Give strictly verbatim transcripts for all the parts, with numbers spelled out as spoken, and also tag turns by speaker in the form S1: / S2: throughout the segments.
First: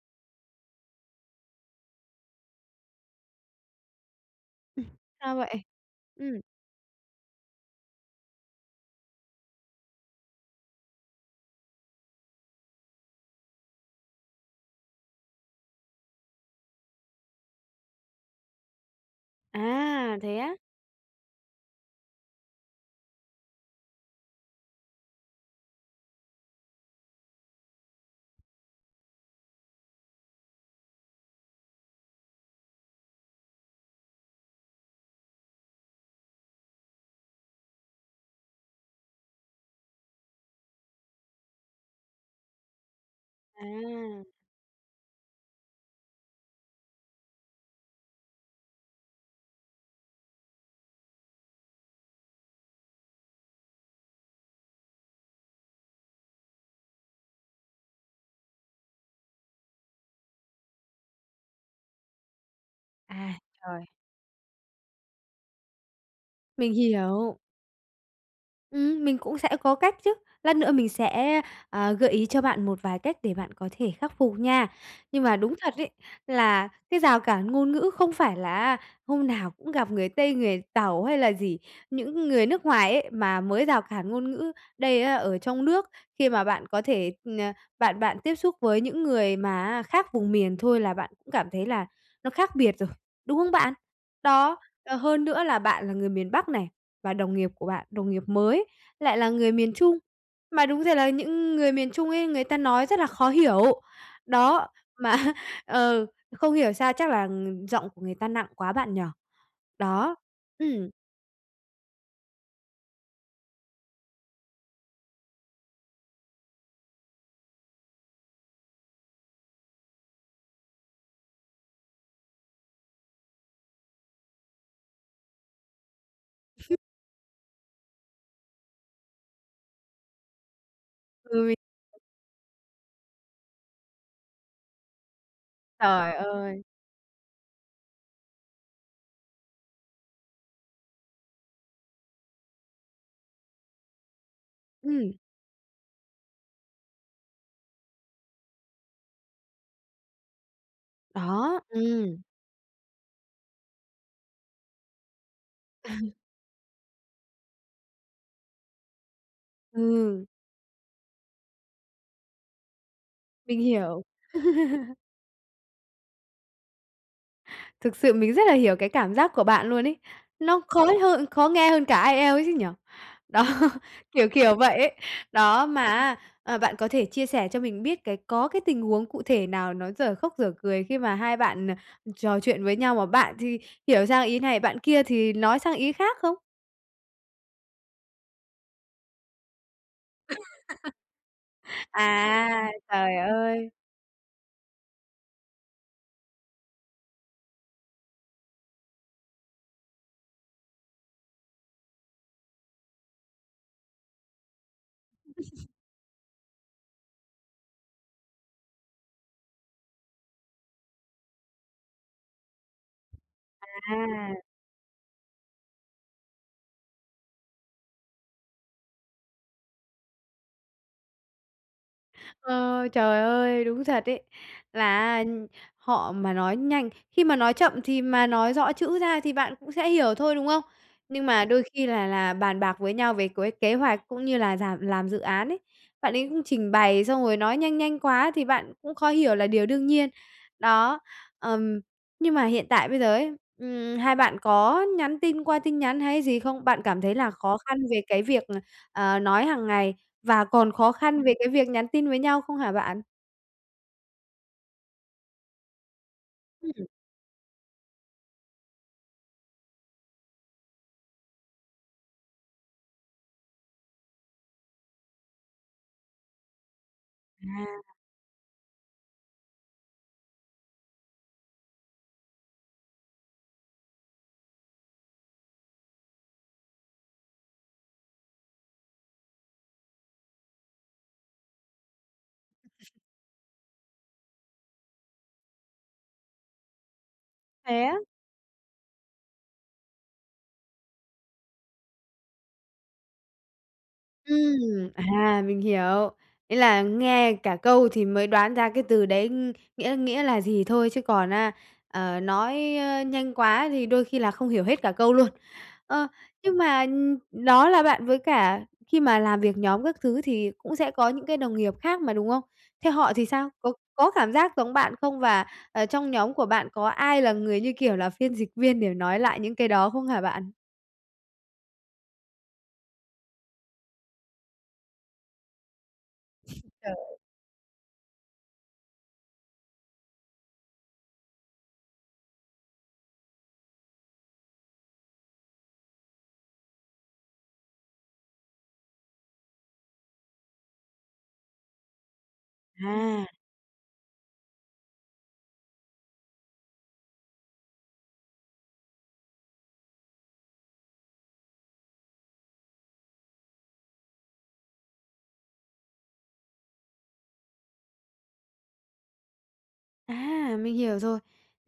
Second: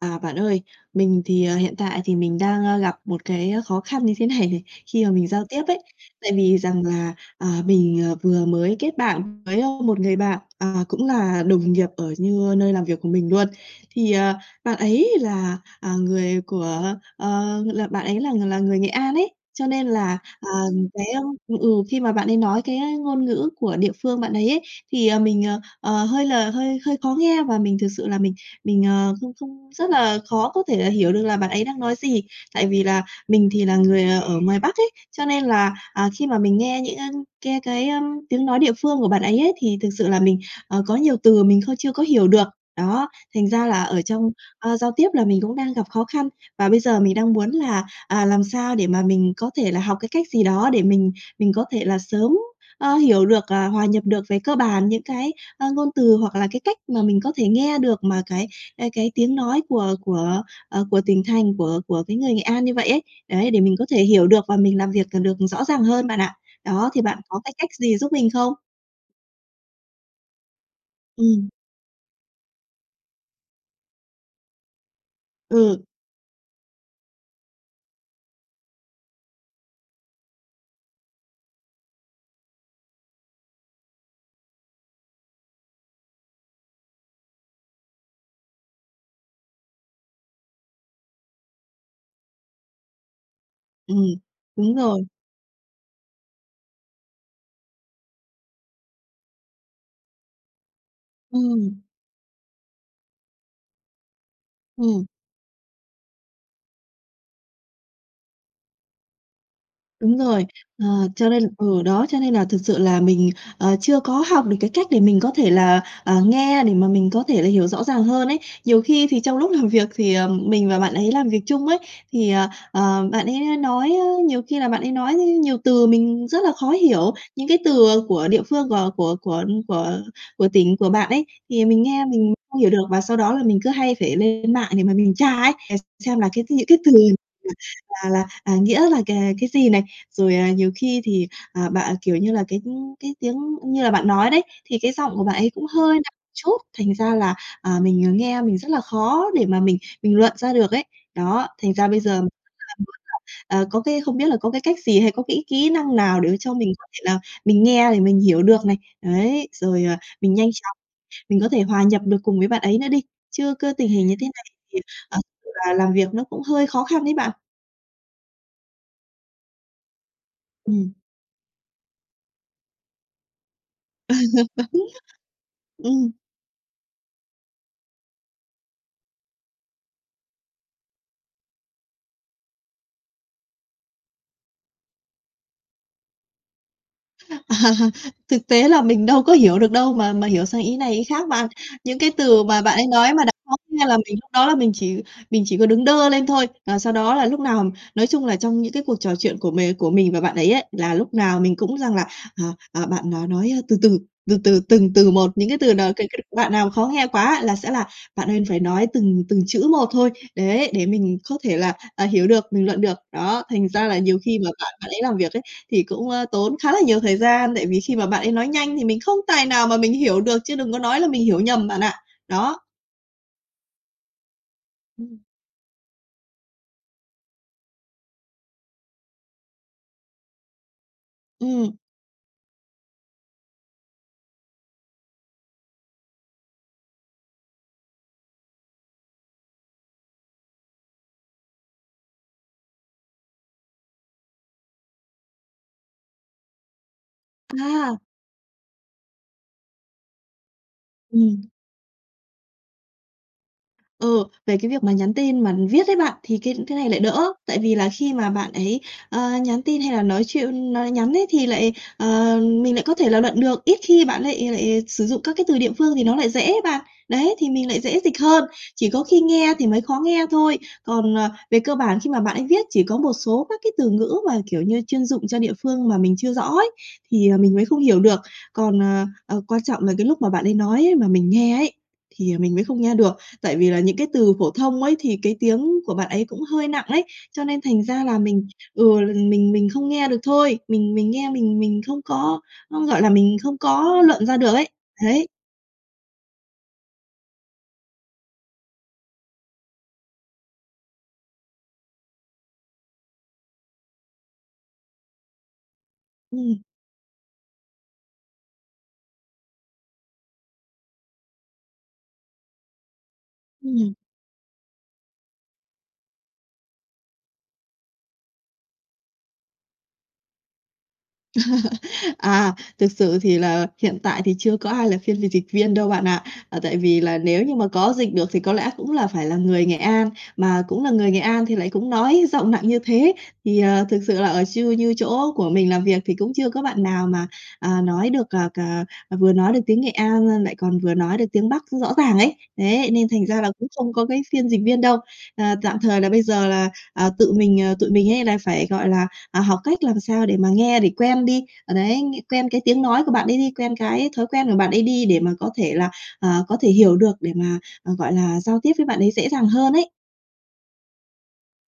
S1: À, bạn ơi, mình thì, ờ, hiện tại thì mình đang, a, gặp một cái á, khó khăn như thế này này,
S2: Ừm.
S1: khi mà mình
S2: Sao
S1: giao
S2: vậy?
S1: tiếp ấy. Tại
S2: Ừm.
S1: vì rằng là, à, mình, ờ, vừa mới kết bạn với, a, một người bạn, à, cũng là đồng nghiệp ở như nơi làm việc của mình luôn, thì, ờ, bạn ấy là, à, người của, ờ, là bạn ấy là ng là người Nghệ An ấy, cho nên là,
S2: À, thế
S1: à,
S2: á?
S1: cái, a ừ, ừ, khi mà bạn ấy nói cái, a, cái ngôn ngữ của địa phương bạn ấy ấy, thì, ờ, mình, ờ, ờ, hơi là hơi hơi khó nghe, và mình thực sự là mình mình, ờ, không không rất là khó có thể là hiểu được là bạn ấy đang nói gì. Tại vì là mình thì là người, à, ở ngoài Bắc ấy, cho nên là, à, khi mà mình nghe những, a, cái cái, a, tiếng nói địa phương của bạn ấy ấy, thì thực sự là mình, ờ, có nhiều từ mình không chưa có hiểu được. Đó, thành ra là ở trong,
S2: À!
S1: a, giao tiếp là mình cũng đang gặp khó khăn. Và bây giờ mình đang muốn là, à, làm sao để mà mình có thể là học cái cách gì đó để mình mình có thể là sớm, a, hiểu được, à, hòa nhập được về cơ bản những cái, a, ngôn từ, hoặc là cái cách mà mình có thể nghe được mà cái, à, cái tiếng nói của của, ờ, của tỉnh thành, của của cái người Nghệ An như vậy ấy,
S2: À,
S1: đấy, để mình có
S2: trời!
S1: thể hiểu được và mình làm việc, ờ, được rõ ràng hơn bạn ạ.
S2: Mình
S1: Đó, thì bạn
S2: hiểu.
S1: có cái cách gì giúp mình không?
S2: Ừm, mình cũng sẽ có cách chứ. Lát nữa mình sẽ,
S1: Ừm.
S2: à, gợi ý cho bạn một vài cách để bạn có thể khắc phục nha. Nhưng mà đúng thật
S1: Ừ.
S2: ấy, là cái rào cản ngôn ngữ không phải là á, hôm nào cũng gặp người Tây, người Tàu hay là gì, những người nước ngoài ấy, mà mới rào cản ngôn ngữ, đây á, ở trong nước, khi mà bạn có thể, ờ, bạn bạn tiếp xúc với những người mà á, khác vùng miền thôi là bạn cũng cảm thấy là nó khác biệt rồi, đúng không bạn?
S1: Ừm,
S2: Đó,
S1: đúng
S2: ờ,
S1: rồi.
S2: hơn nữa là bạn là người miền Bắc này, và đồng nghiệp của bạn, đồng nghiệp mới lại là người miền Trung, mà đúng ra là những người
S1: Ừm.
S2: miền Trung ấy, người ta nói rất là khó hiểu. Đó,
S1: Ừm.
S2: mà á, ờ, không hiểu sao chắc là, ừm, giọng của người ta nặng quá bạn nhỉ? Đó,
S1: Đúng rồi, ờ,
S2: ừm.
S1: cho nên ừ, đó, cho nên là thực sự là mình, ờ, chưa có học được cái cách để mình có thể là, à, nghe để mà mình có thể là hiểu rõ ràng hơn ấy. Nhiều khi thì trong lúc làm việc thì, ờm, mình và bạn ấy làm việc chung ấy thì, ờ, ờ, bạn ấy nói á, nhiều khi là bạn ấy nói á, nhiều từ mình rất là khó hiểu. Những cái từ, à, của địa phương g của của của của của tỉnh của bạn ấy, thì mình
S2: [unintelligible]
S1: nghe mình không hiểu được và sau đó là mình cứ hay phải lên mạng để mà mình tra ấy, để
S2: Trời
S1: xem là cái
S2: ơi!
S1: những cái từ là là, à, nghĩa là c cái gì này. Rồi, à, nhiều khi thì, à, bạn, kiểu như là, cái cái tiếng như là bạn nói đấy, thì cái giọng
S2: Ừm.
S1: của bạn ấy cũng hơi nặng chút, thành ra là, à, mình, à, nghe mình rất là khó để mà mình mình luận ra được ấy. Đó,
S2: Đó,
S1: thành ra bây giờ,
S2: ừm.
S1: [unintelligible] ờ, có cái không biết là có cái cách gì hay có cái kỹ năng nào để mà cho mình có thể là mình nghe để mình hiểu được này, ấy, rồi, à,
S2: Ừ.
S1: mình nhanh chóng, mình có thể hòa nhập được cùng với bạn ấy nữa đi. Chứ
S2: Mình
S1: cứ tình
S2: hiểu.
S1: hình như thế này thì, ờ, kiểu là, làm việc nó cũng hơi khó khăn ấy bạn.
S2: Thực sự mình rất là hiểu cái cảm giác của bạn luôn ấy. Nó
S1: Ừm.
S2: khói hơn khó nghe hơn cả IELTS ấy chứ nhỉ? Đó, kiểu kiểu vậy ấy. Đó, mà
S1: Ừm.
S2: á, ờ, bạn có thể chia sẻ cho mình biết cái có cái tình huống cụ thể nào nó dở khóc dở cười khi mà hai bạn, à, trò chuyện với nhau, mà bạn thì hiểu sang ý này, bạn kia thì nói sang ý khác không?
S1: Ờ, thực tế là mình đâu có hiểu được đâu mà mà hiểu sang ý này ý khác bạn. Những cái từ mà
S2: À,
S1: bạn ấy nói
S2: trời
S1: mà [unintelligible] khó
S2: ơi!
S1: nghe là mình lúc đó là mình chỉ mình chỉ có đứng đơ lên thôi. À, sau đó là lúc nào nói chung là, trong những cái cuộc trò chuyện của mì của mình và bạn ấy ấy, là lúc nào mình cũng rằng là, à, à, bạn nó nói từ từ, từ từ, từng từ một, những cái từ nào cái cái đoạn nào khó nghe quá là sẽ là "Bạn ơi, phải nói từng từng chữ một thôi, đấy, để mình có thể là, à, hiểu được, bình luận được." Đó, thành ra là nhiều khi
S2: À!
S1: mà bạn bạn ấy làm việc ấy, thì cũng, a, tốn khá là nhiều thời gian, tại vì khi mà bạn ấy nói nhanh thì mình không tài nào mà mình hiểu được chứ đừng có nói là mình hiểu nhầm bạn ạ, đó.
S2: Ờ, trời ơi, đúng thật ấy là
S1: Ừm.
S2: á họ mà nói nhanh khi mà nói chậm thì mà nói rõ chữ ra thì bạn cũng sẽ hiểu thôi, đúng không? Nhưng mà đôi
S1: Ừm.
S2: khi là là bàn bạc với nhau về cuối kế hoạch cũng như là ràm làm dự án ấy, bạn ấy cũng trình bày xong rồi nói nhanh nhanh quá thì bạn cũng khó hiểu là điều đương nhiên. Đó, ừm, nhưng mà hiện tại bây giờ ấy, ừm, hai bạn có nhắn tin qua tin nhắn hay gì không? Bạn cảm thấy là khó khăn
S1: À.
S2: về cái việc là, ờ, nói hàng ngày và còn khó khăn về
S1: Ừm.
S2: cái việc nhắn tin với nhau không hả bạn?
S1: Ừ, về cái việc mà nhắn tin mà viết ấy bạn, thì cái cái
S2: Ừm.
S1: này lại đỡ, tại vì là khi mà bạn ấy, ờ, nhắn tin hay là nói chuyên nói nhắn ấy thì lại, ờ, mình lại có thể là luận được, ít khi bạn lại lại sử dụng các cái từ địa phương thì nó lại dễ ấy bạn. Đấy, thì mình lại
S2: À.
S1: dễ dịch hơn, chỉ có khi nghe thì mới khó nghe thôi. Còn, ờ, về cơ bản khi mà bạn ấy viết chỉ có một số các cái từ ngữ mà, kiểu như, chuyên dụng cho địa phương mà mình chưa rõ ấy, thì, ờ, mình mới không hiểu được. Còn, ờ, ờ, quan trọng là cái lúc mà bạn ấy nói ấy mà mình nghe ấy, thì, à, mình mới không nghe được, tại vì là những cái từ phổ thông ấy thì cái tiếng của bạn ấy cũng hơi nặng ấy, cho nên thành
S2: Thế á?
S1: ra là mình ừ, l mình mình không nghe được thôi. Mình mình nghe mình mình không có có, gọi là, mình không có luận ra được ấy,
S2: Ừm.
S1: đấy.
S2: À, mình hiểu. Ấy là nghe cả câu thì mới đoán ra cái từ đấy, ừm, nghĩa nghĩa là gì thôi chứ còn, a, ờ, nói, a, nhanh quá thì đôi khi là không hiểu hết cả câu luôn. Ờ, nhưng
S1: Ừm.
S2: mà, ừm, đó là bạn với cả khi mà làm việc nhóm các thứ thì cũng sẽ có những cái đồng nghiệp khác mà, đúng không? Thế họ thì sao? Có
S1: Ừm.
S2: có cảm giác giống bạn không? Và, à, trong nhóm của bạn có ai là người như kiểu là phiên dịch viên để nói lại những cái đó không hả bạn?
S1: À, thực sự thì là hiện tại thì chưa có ai là phiên dịch dịch viên đâu bạn ạ. Ờ, tại vì là
S2: Trời!
S1: nếu như mà có dịch được thì có lẽ cũng là phải là người Nghệ An, mà cũng là người Nghệ An thì lại cũng nói giọng nặng như thế. Thì, ờ, thực sự là ở chư như chỗ của mình làm việc thì cũng chưa có bạn nào mà, à, nói được, à, cà, vừa nói được tiếng Nghệ An l lại còn vừa nói được tiếng Bắc rõ ràng ấy, đấy, nên thành
S2: À!
S1: ra là cũng không có cái phiên dịch viên đâu. Ờ, tạm thời là bây giờ là, ờ, tự mình, ờ tụi mình hay là phải, gọi là, à, học cách làm sao để mà nghe để quen đi, ờ, đấy, ng quen cái tiếng nói của bạn ấy đi, quen cái thói quen của bạn ấy đi để mà có thể là, à, có thể hiểu được để mà, ờ, gọi là, giao tiếp với bạn ấy dễ dàng hơn ấy.
S2: À, mình hiểu rồi.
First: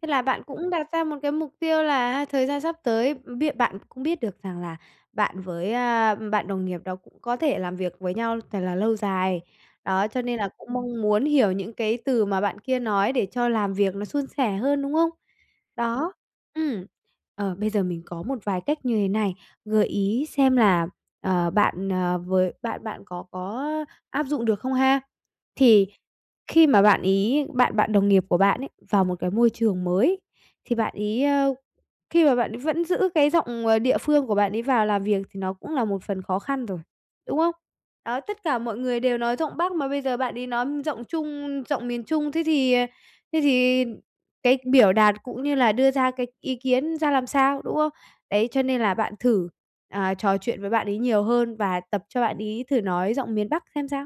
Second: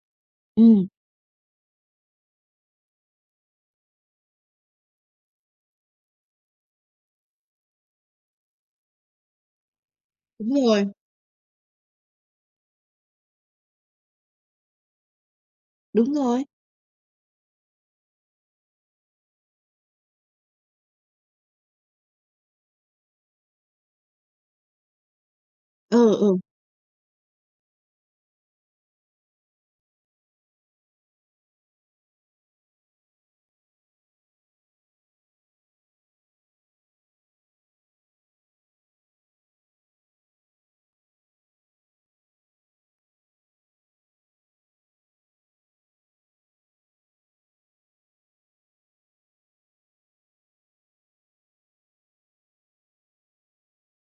S2: Thế là bạn cũng
S1: Ừm.
S2: đặt ra một cái mục tiêu là ha, thời gian sắp tới biết bạn cũng biết được rằng là bạn với, à, bạn đồng nghiệp đó cũng có thể làm việc với nhau thật là lâu dài, đó, cho nên là
S1: Đúng
S2: cũng
S1: rồi.
S2: mong muốn hiểu những cái từ mà bạn kia nói để cho làm việc nó suôn sẻ hơn, đúng không? Đó,
S1: Đúng rồi.
S2: ừm, ờ, bây giờ mình có một vài cách như thế này, gợi ý xem là, ờ, bạn, ờ, với bạn bạn có có, á, áp dụng được không ha. Thì
S1: Ừ, ừ.
S2: khi mà bạn ấy bạn bạn đồng nghiệp của bạn ấy vào một cái môi trường mới thì bạn ấy, ờ khi mà bạn ấy vẫn giữ cái giọng, ờ, địa phương của bạn ấy vào làm việc thì nó cũng là một phần khó khăn rồi, đúng không? Đó, tất cả mọi người đều nói giọng Bắc mà bây giờ bạn ấy nói giọng Trung giọng miền Trung, thế thì, ờ, thế thì cái biểu đạt cũng như là đưa ra cái ý kiến ra làm sao, đúng không? Đấy, cho nên là bạn thử, à, trò chuyện với bạn ấy nhiều hơn và tập cho bạn ấy thử nói giọng miền Bắc xem sao.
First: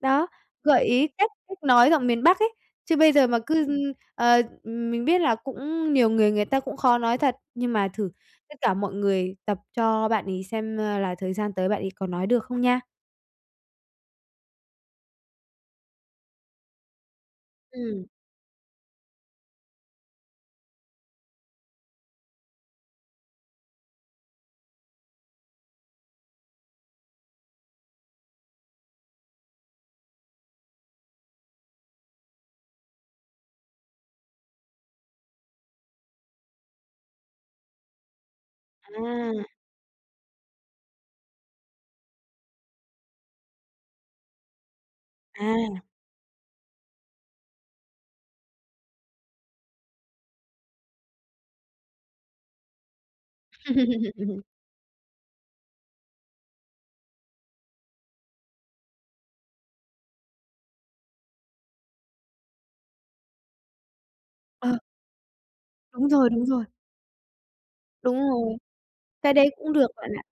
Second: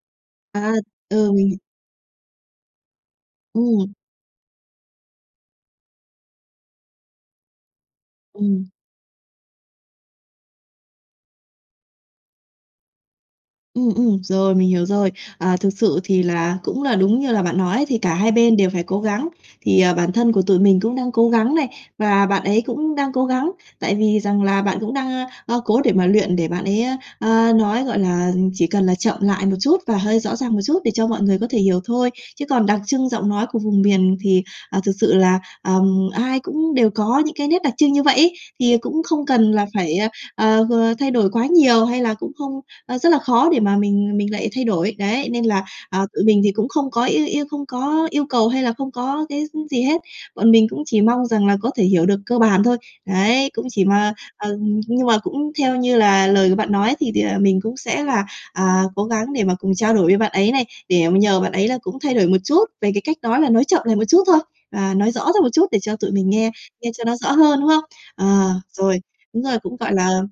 S2: Đó,
S1: À!
S2: gợi ý cách
S1: Ừ, mình h
S2: cách nói giọng miền Bắc ấy. Chứ bây giờ mà cứ, ưm,
S1: Ừm.
S2: ờ, ừm mình biết là cũng nhiều người người ta cũng khó nói thật, nhưng mà thử tất
S1: Ừm.
S2: cả mọi người tập cho bạn ấy xem, a, là thời gian tới bạn ấy có nói được không nha.
S1: Ừm, ừm, rồi, mình hiểu rồi. À, thực sự thì là cũng là đúng như là bạn nói thì
S2: Ừm.
S1: cả hai bên đều phải cố gắng. Thì, ờ, bản thân của tụi mình cũng đang cố gắng này, và bạn ấy cũng đang cố gắng. Tại vì rằng là bạn cũng đang, a, a, cố để mà luyện để bạn ấy, a, ờ, nói, gọi là, chỉ cần là chậm lại một chút và hơi rõ ràng một chút để cho mọi người có thể hiểu thôi. Chứ còn đặc trưng giọng nói của vùng miền thì, ờ, thực sự là, ừm, ai cũng đều có những cái nét đặc trưng như vậy ấy, thì cũng không
S2: À!
S1: cần là phải à, ờ, ờ, thay đổi quá nhiều, hay là cũng không ờ, rất là khó để mà mình mình lại thay đổi. Đấy, nên là,
S2: À.
S1: à, tụi mình thì cũng không có yêu yêu không có yêu cầu hay là không có cái, ư, gì hết, bọn mình cũng chỉ mong rằng là có thể hiểu được cơ bản thôi. Đấy, cũng chỉ mà ờ, nhưng mà cũng theo như là lời của bạn nói, thì thì, à, mình cũng sẽ là, à, cố gắng để mà cùng trao đổi với bạn ấy này, để mà nhờ bạn ấy là cũng thay đổi một chút về cái cách nói, mà nói chậm lại một chút thôi,
S2: Ờ.
S1: à, nói rõ ra một chút để cho
S2: Đúng
S1: tụi mình
S2: rồi, đúng
S1: nghe,
S2: rồi.
S1: nghe cho nó rõ hơn, đúng không?
S2: Đúng
S1: Ờ,
S2: rồi,
S1: rồi,
S2: cái
S1: đúng
S2: đấy
S1: rồi,
S2: cũng
S1: cũng,
S2: được
S1: gọi là,
S2: bạn ạ.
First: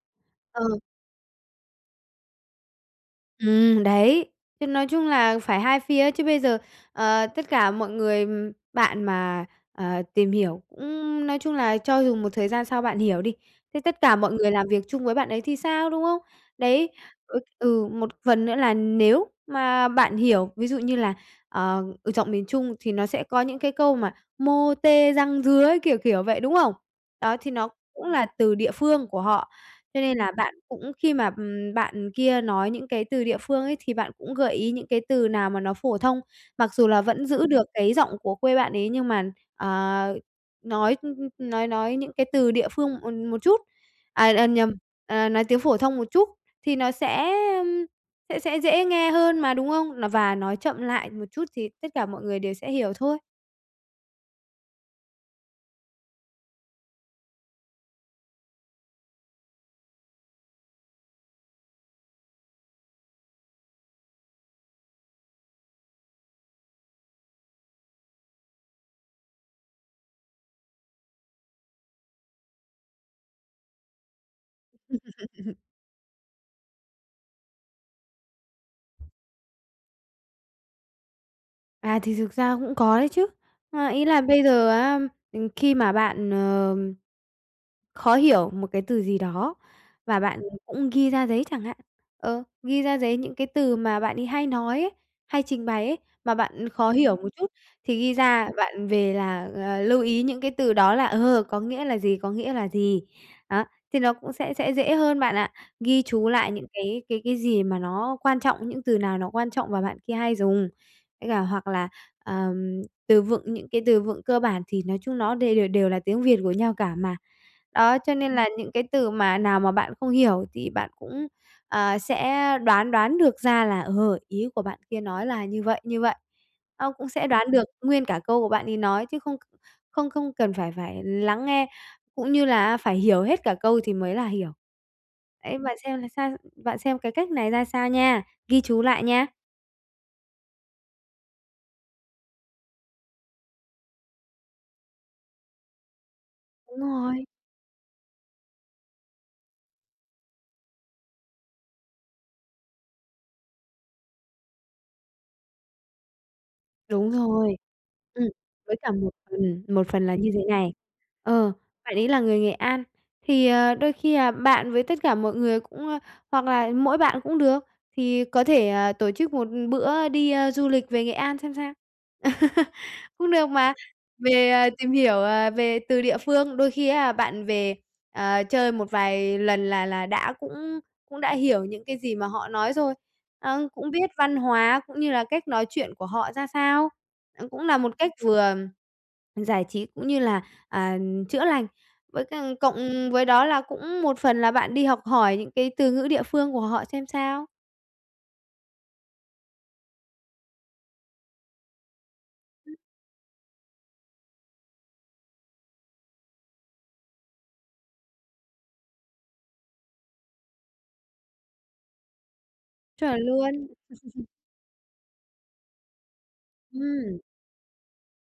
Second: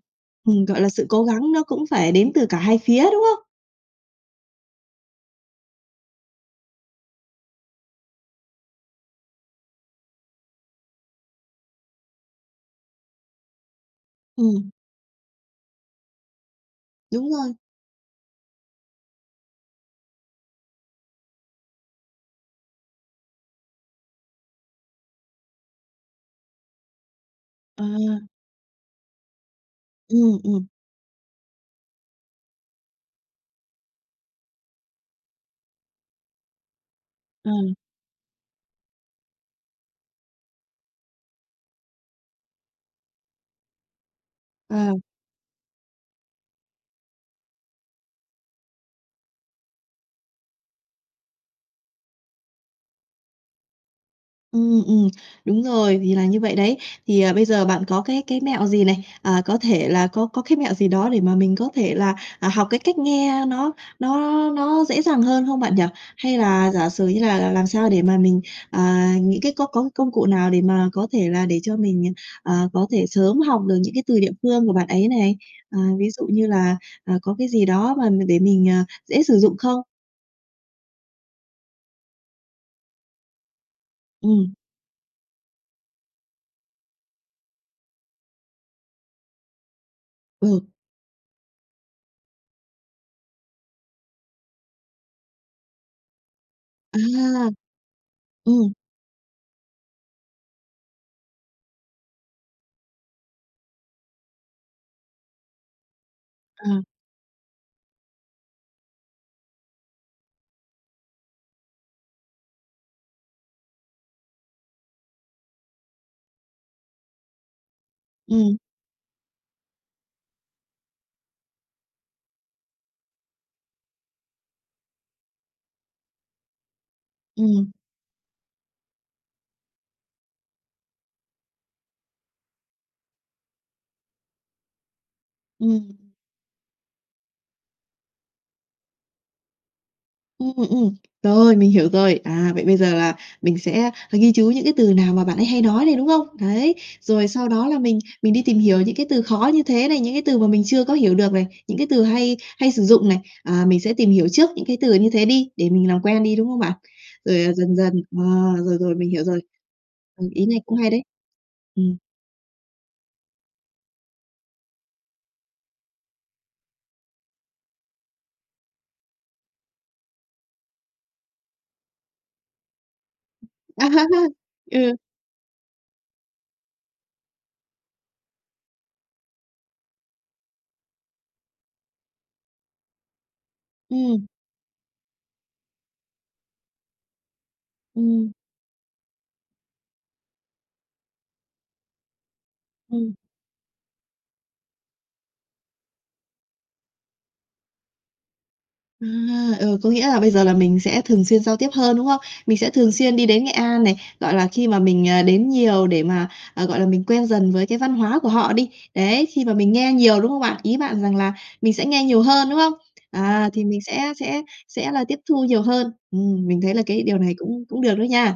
S2: Ờ.
S1: ừm, gọi là, sự cố gắng nó cũng phải đến từ cả hai phía, đúng không?
S2: Ừm, đấy, thế nói chung là phải hai phía, chứ bây giờ, ờ, tất cả mọi người ừm, bạn mà, ờ, tìm hiểu cũng nói chung là cho dù một thời gian sau bạn hiểu đi, thế tất cả mọi người làm
S1: Ừm.
S2: việc chung với bạn ấy thì sao, đúng không? Đấy,
S1: Đúng
S2: ừ,
S1: rồi.
S2: ừ, một phần nữa là nếu mà bạn hiểu, ví dụ như là ờ, ừ, giọng miền Trung thì nó sẽ có những cái câu mà mô tê, răng rứa, kiểu, kiểu, vậy, đúng không? Đó, thì nó
S1: Ờ.
S2: cũng là từ địa phương của họ, cho nên là
S1: Ừm,
S2: bạn
S1: ừm.
S2: cũng khi mà, ừm, bạn kia nói những cái từ địa phương ấy, thì bạn cũng gợi ý những cái từ nào mà nó phổ thông, mặc dù là vẫn giữ
S1: Ờ.
S2: được cái giọng của quê bạn ấy, nhưng mà, à, nói, ưm, ưm, nói nói những cái từ địa phương một một chút, à, ờ, nhầm,
S1: Ờ.
S2: ờ, nói tiếng phổ thông một chút, thì nó sẽ, ưm, sẽ sẽ dễ nghe hơn mà, đúng không? Là và nói chậm lại một chút thì tất cả mọi người đều sẽ hiểu thôi.
S1: Ừm, ừm, đúng rồi, thì là như vậy đấy. Thì, ờ, bây giờ bạn có cái cái mẹo gì này, à, có thể là có có cái mẹo gì đó để mà mình có thể là, à, học cái cách nghe nó nó nó dễ dàng hơn không bạn nhỉ? Hay là giả sử như là làm làm sao để mà mình, à, những cái có có công cụ nào để mà có thể là để cho mình, ờ, có thể sớm học được những cái từ địa phương của bạn ấy này? À, ví dụ như là, ờ, có cái gì đó mà mình để mình, ờ, dễ sử dụng không?
S2: À, thì thực ra cũng có đấy chứ. A, ý là bây
S1: Ừm.
S2: giờ á, ừm, khi mà bạn, ờm, khó hiểu một cái từ gì đó và bạn, ừm,
S1: Ừ.
S2: cũng ghi ra giấy chẳng hạn. Ờ, ghi ra giấy những cái từ mà bạn ấy hay nói ấy, hay trình bày ấy, mà bạn khó
S1: À!
S2: hiểu một chút thì ghi ra
S1: Ừm.
S2: bạn về là, à, lưu ý những cái từ đó là, ờ, có nghĩa là gì, có nghĩa là gì. Đó, thì nó cũng sẽ sẽ dễ hơn bạn ạ, ghi chú lại những
S1: Ờ.
S2: cái cái cái gì mà nó quan trọng, những từ nào nó quan trọng và bạn kia hay dùng. Với cả hoặc là, ờm, từ vựng, những cái từ vựng cơ bản thì nói chung nó đều đều đều là tiếng Việt của nhau cả mà. Đó, cho nên là
S1: Ừm.
S2: những cái từ mà nào mà bạn không hiểu thì bạn cũng, à, sẽ đoán đoán được ra là, ờ, ý của bạn kia nói là như vậy, như vậy. Ơ, cũng sẽ đoán được
S1: Ừm.
S2: nguyên cả câu của bạn ấy nói, chứ không không không cần phải phải lắng nghe, cũng như là á phải hiểu hết cả câu thì mới là hiểu. Ấy bạn
S1: Ừm.
S2: xem là sao, bạn xem cái cách này ra sao nha, ghi chú lại nha.
S1: Ừm, ừm, rồi, mình hiểu rồi. À, vậy bây giờ là mình sẽ ghi chú những cái từ nào mà bạn ấy hay nói này, đúng không? Đấy,
S2: Đúng rồi.
S1: rồi sau đó là mình mình đi tìm hiểu những cái từ khó như thế này, những cái từ mà mình chưa có hiểu được này, những cái từ hay hay sử dụng này. À, mình sẽ tìm hiểu trước những cái từ như thế đi, để mình làm quen đi, đúng không bạn?
S2: Đúng
S1: Rồi, à,
S2: rồi,
S1: dần dần ờ,
S2: ừm, với
S1: rồi,
S2: cả
S1: rồi mình
S2: một
S1: hiểu rồi.
S2: ừm, một phần là
S1: Ừm,
S2: như thế
S1: ý này
S2: này,
S1: cũng hay đấy!
S2: ờ, bạn
S1: Ừm.
S2: ấy là người Nghệ An thì, ờ, đôi khi, à, bạn với tất cả mọi người cũng ờ, hoặc là mỗi bạn cũng được, thì có thể, à, tổ chức một bữa đi, a, du lịch về Nghệ An xem sao? Cũng được mà, về, à, tìm
S1: Ừ.
S2: hiểu, à, về từ địa phương, đôi khi á bạn về, à, chơi một vài lần là là đã cũng cũng đã hiểu những cái gì mà họ nói rồi. Ờ, cũng biết
S1: Ừm.
S2: văn hóa cũng như là cách nói chuyện của họ ra sao, ờ, cũng là một cách
S1: Ừm.
S2: vừa giải trí cũng như là, à, chữa lành. Với cả cộng
S1: Ừm.
S2: với đó là cũng một phần là bạn đi học hỏi những cái từ ngữ địa phương của họ xem sao.
S1: À, ờ, có nghĩa là bây giờ là mình sẽ thường xuyên giao tiếp hơn, đúng không? Mình sẽ
S2: [unintelligible]
S1: thường xuyên đi đến Nghệ An này, gọi là, khi mà mình, ờ, đến nhiều để mà, à, gọi là, mình quen dần với cái văn hóa của họ đi. Đấy, khi mà mình nghe nhiều, đúng không bạn? Ý bạn rằng là mình sẽ nghe nhiều hơn, đúng không?
S2: Chuẩn
S1: À, thì
S2: luôn.
S1: mình sẽ sẽ sẽ là tiếp thu nhiều hơn. Ừm, mình thấy là cái điều
S2: Ừm.
S1: này cũng cũng được đó nha.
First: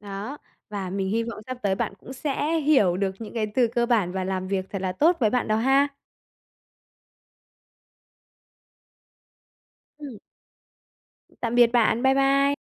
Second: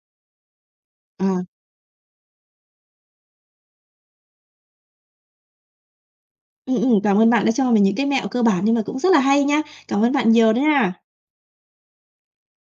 S2: Đó, và mình hy vọng
S1: À.
S2: sắp tới bạn cũng sẽ hiểu được những cái từ cơ bản và làm việc thật là tốt với bạn đó ha.
S1: Ừm, ừm, cảm ơn bạn đã cho mình những cái mẹo cơ bản nhưng mà cũng rất là hay nha! Cảm ơn
S2: Ừm.
S1: bạn nhiều đó nha.
S2: Tạm biệt bạn, bye bye.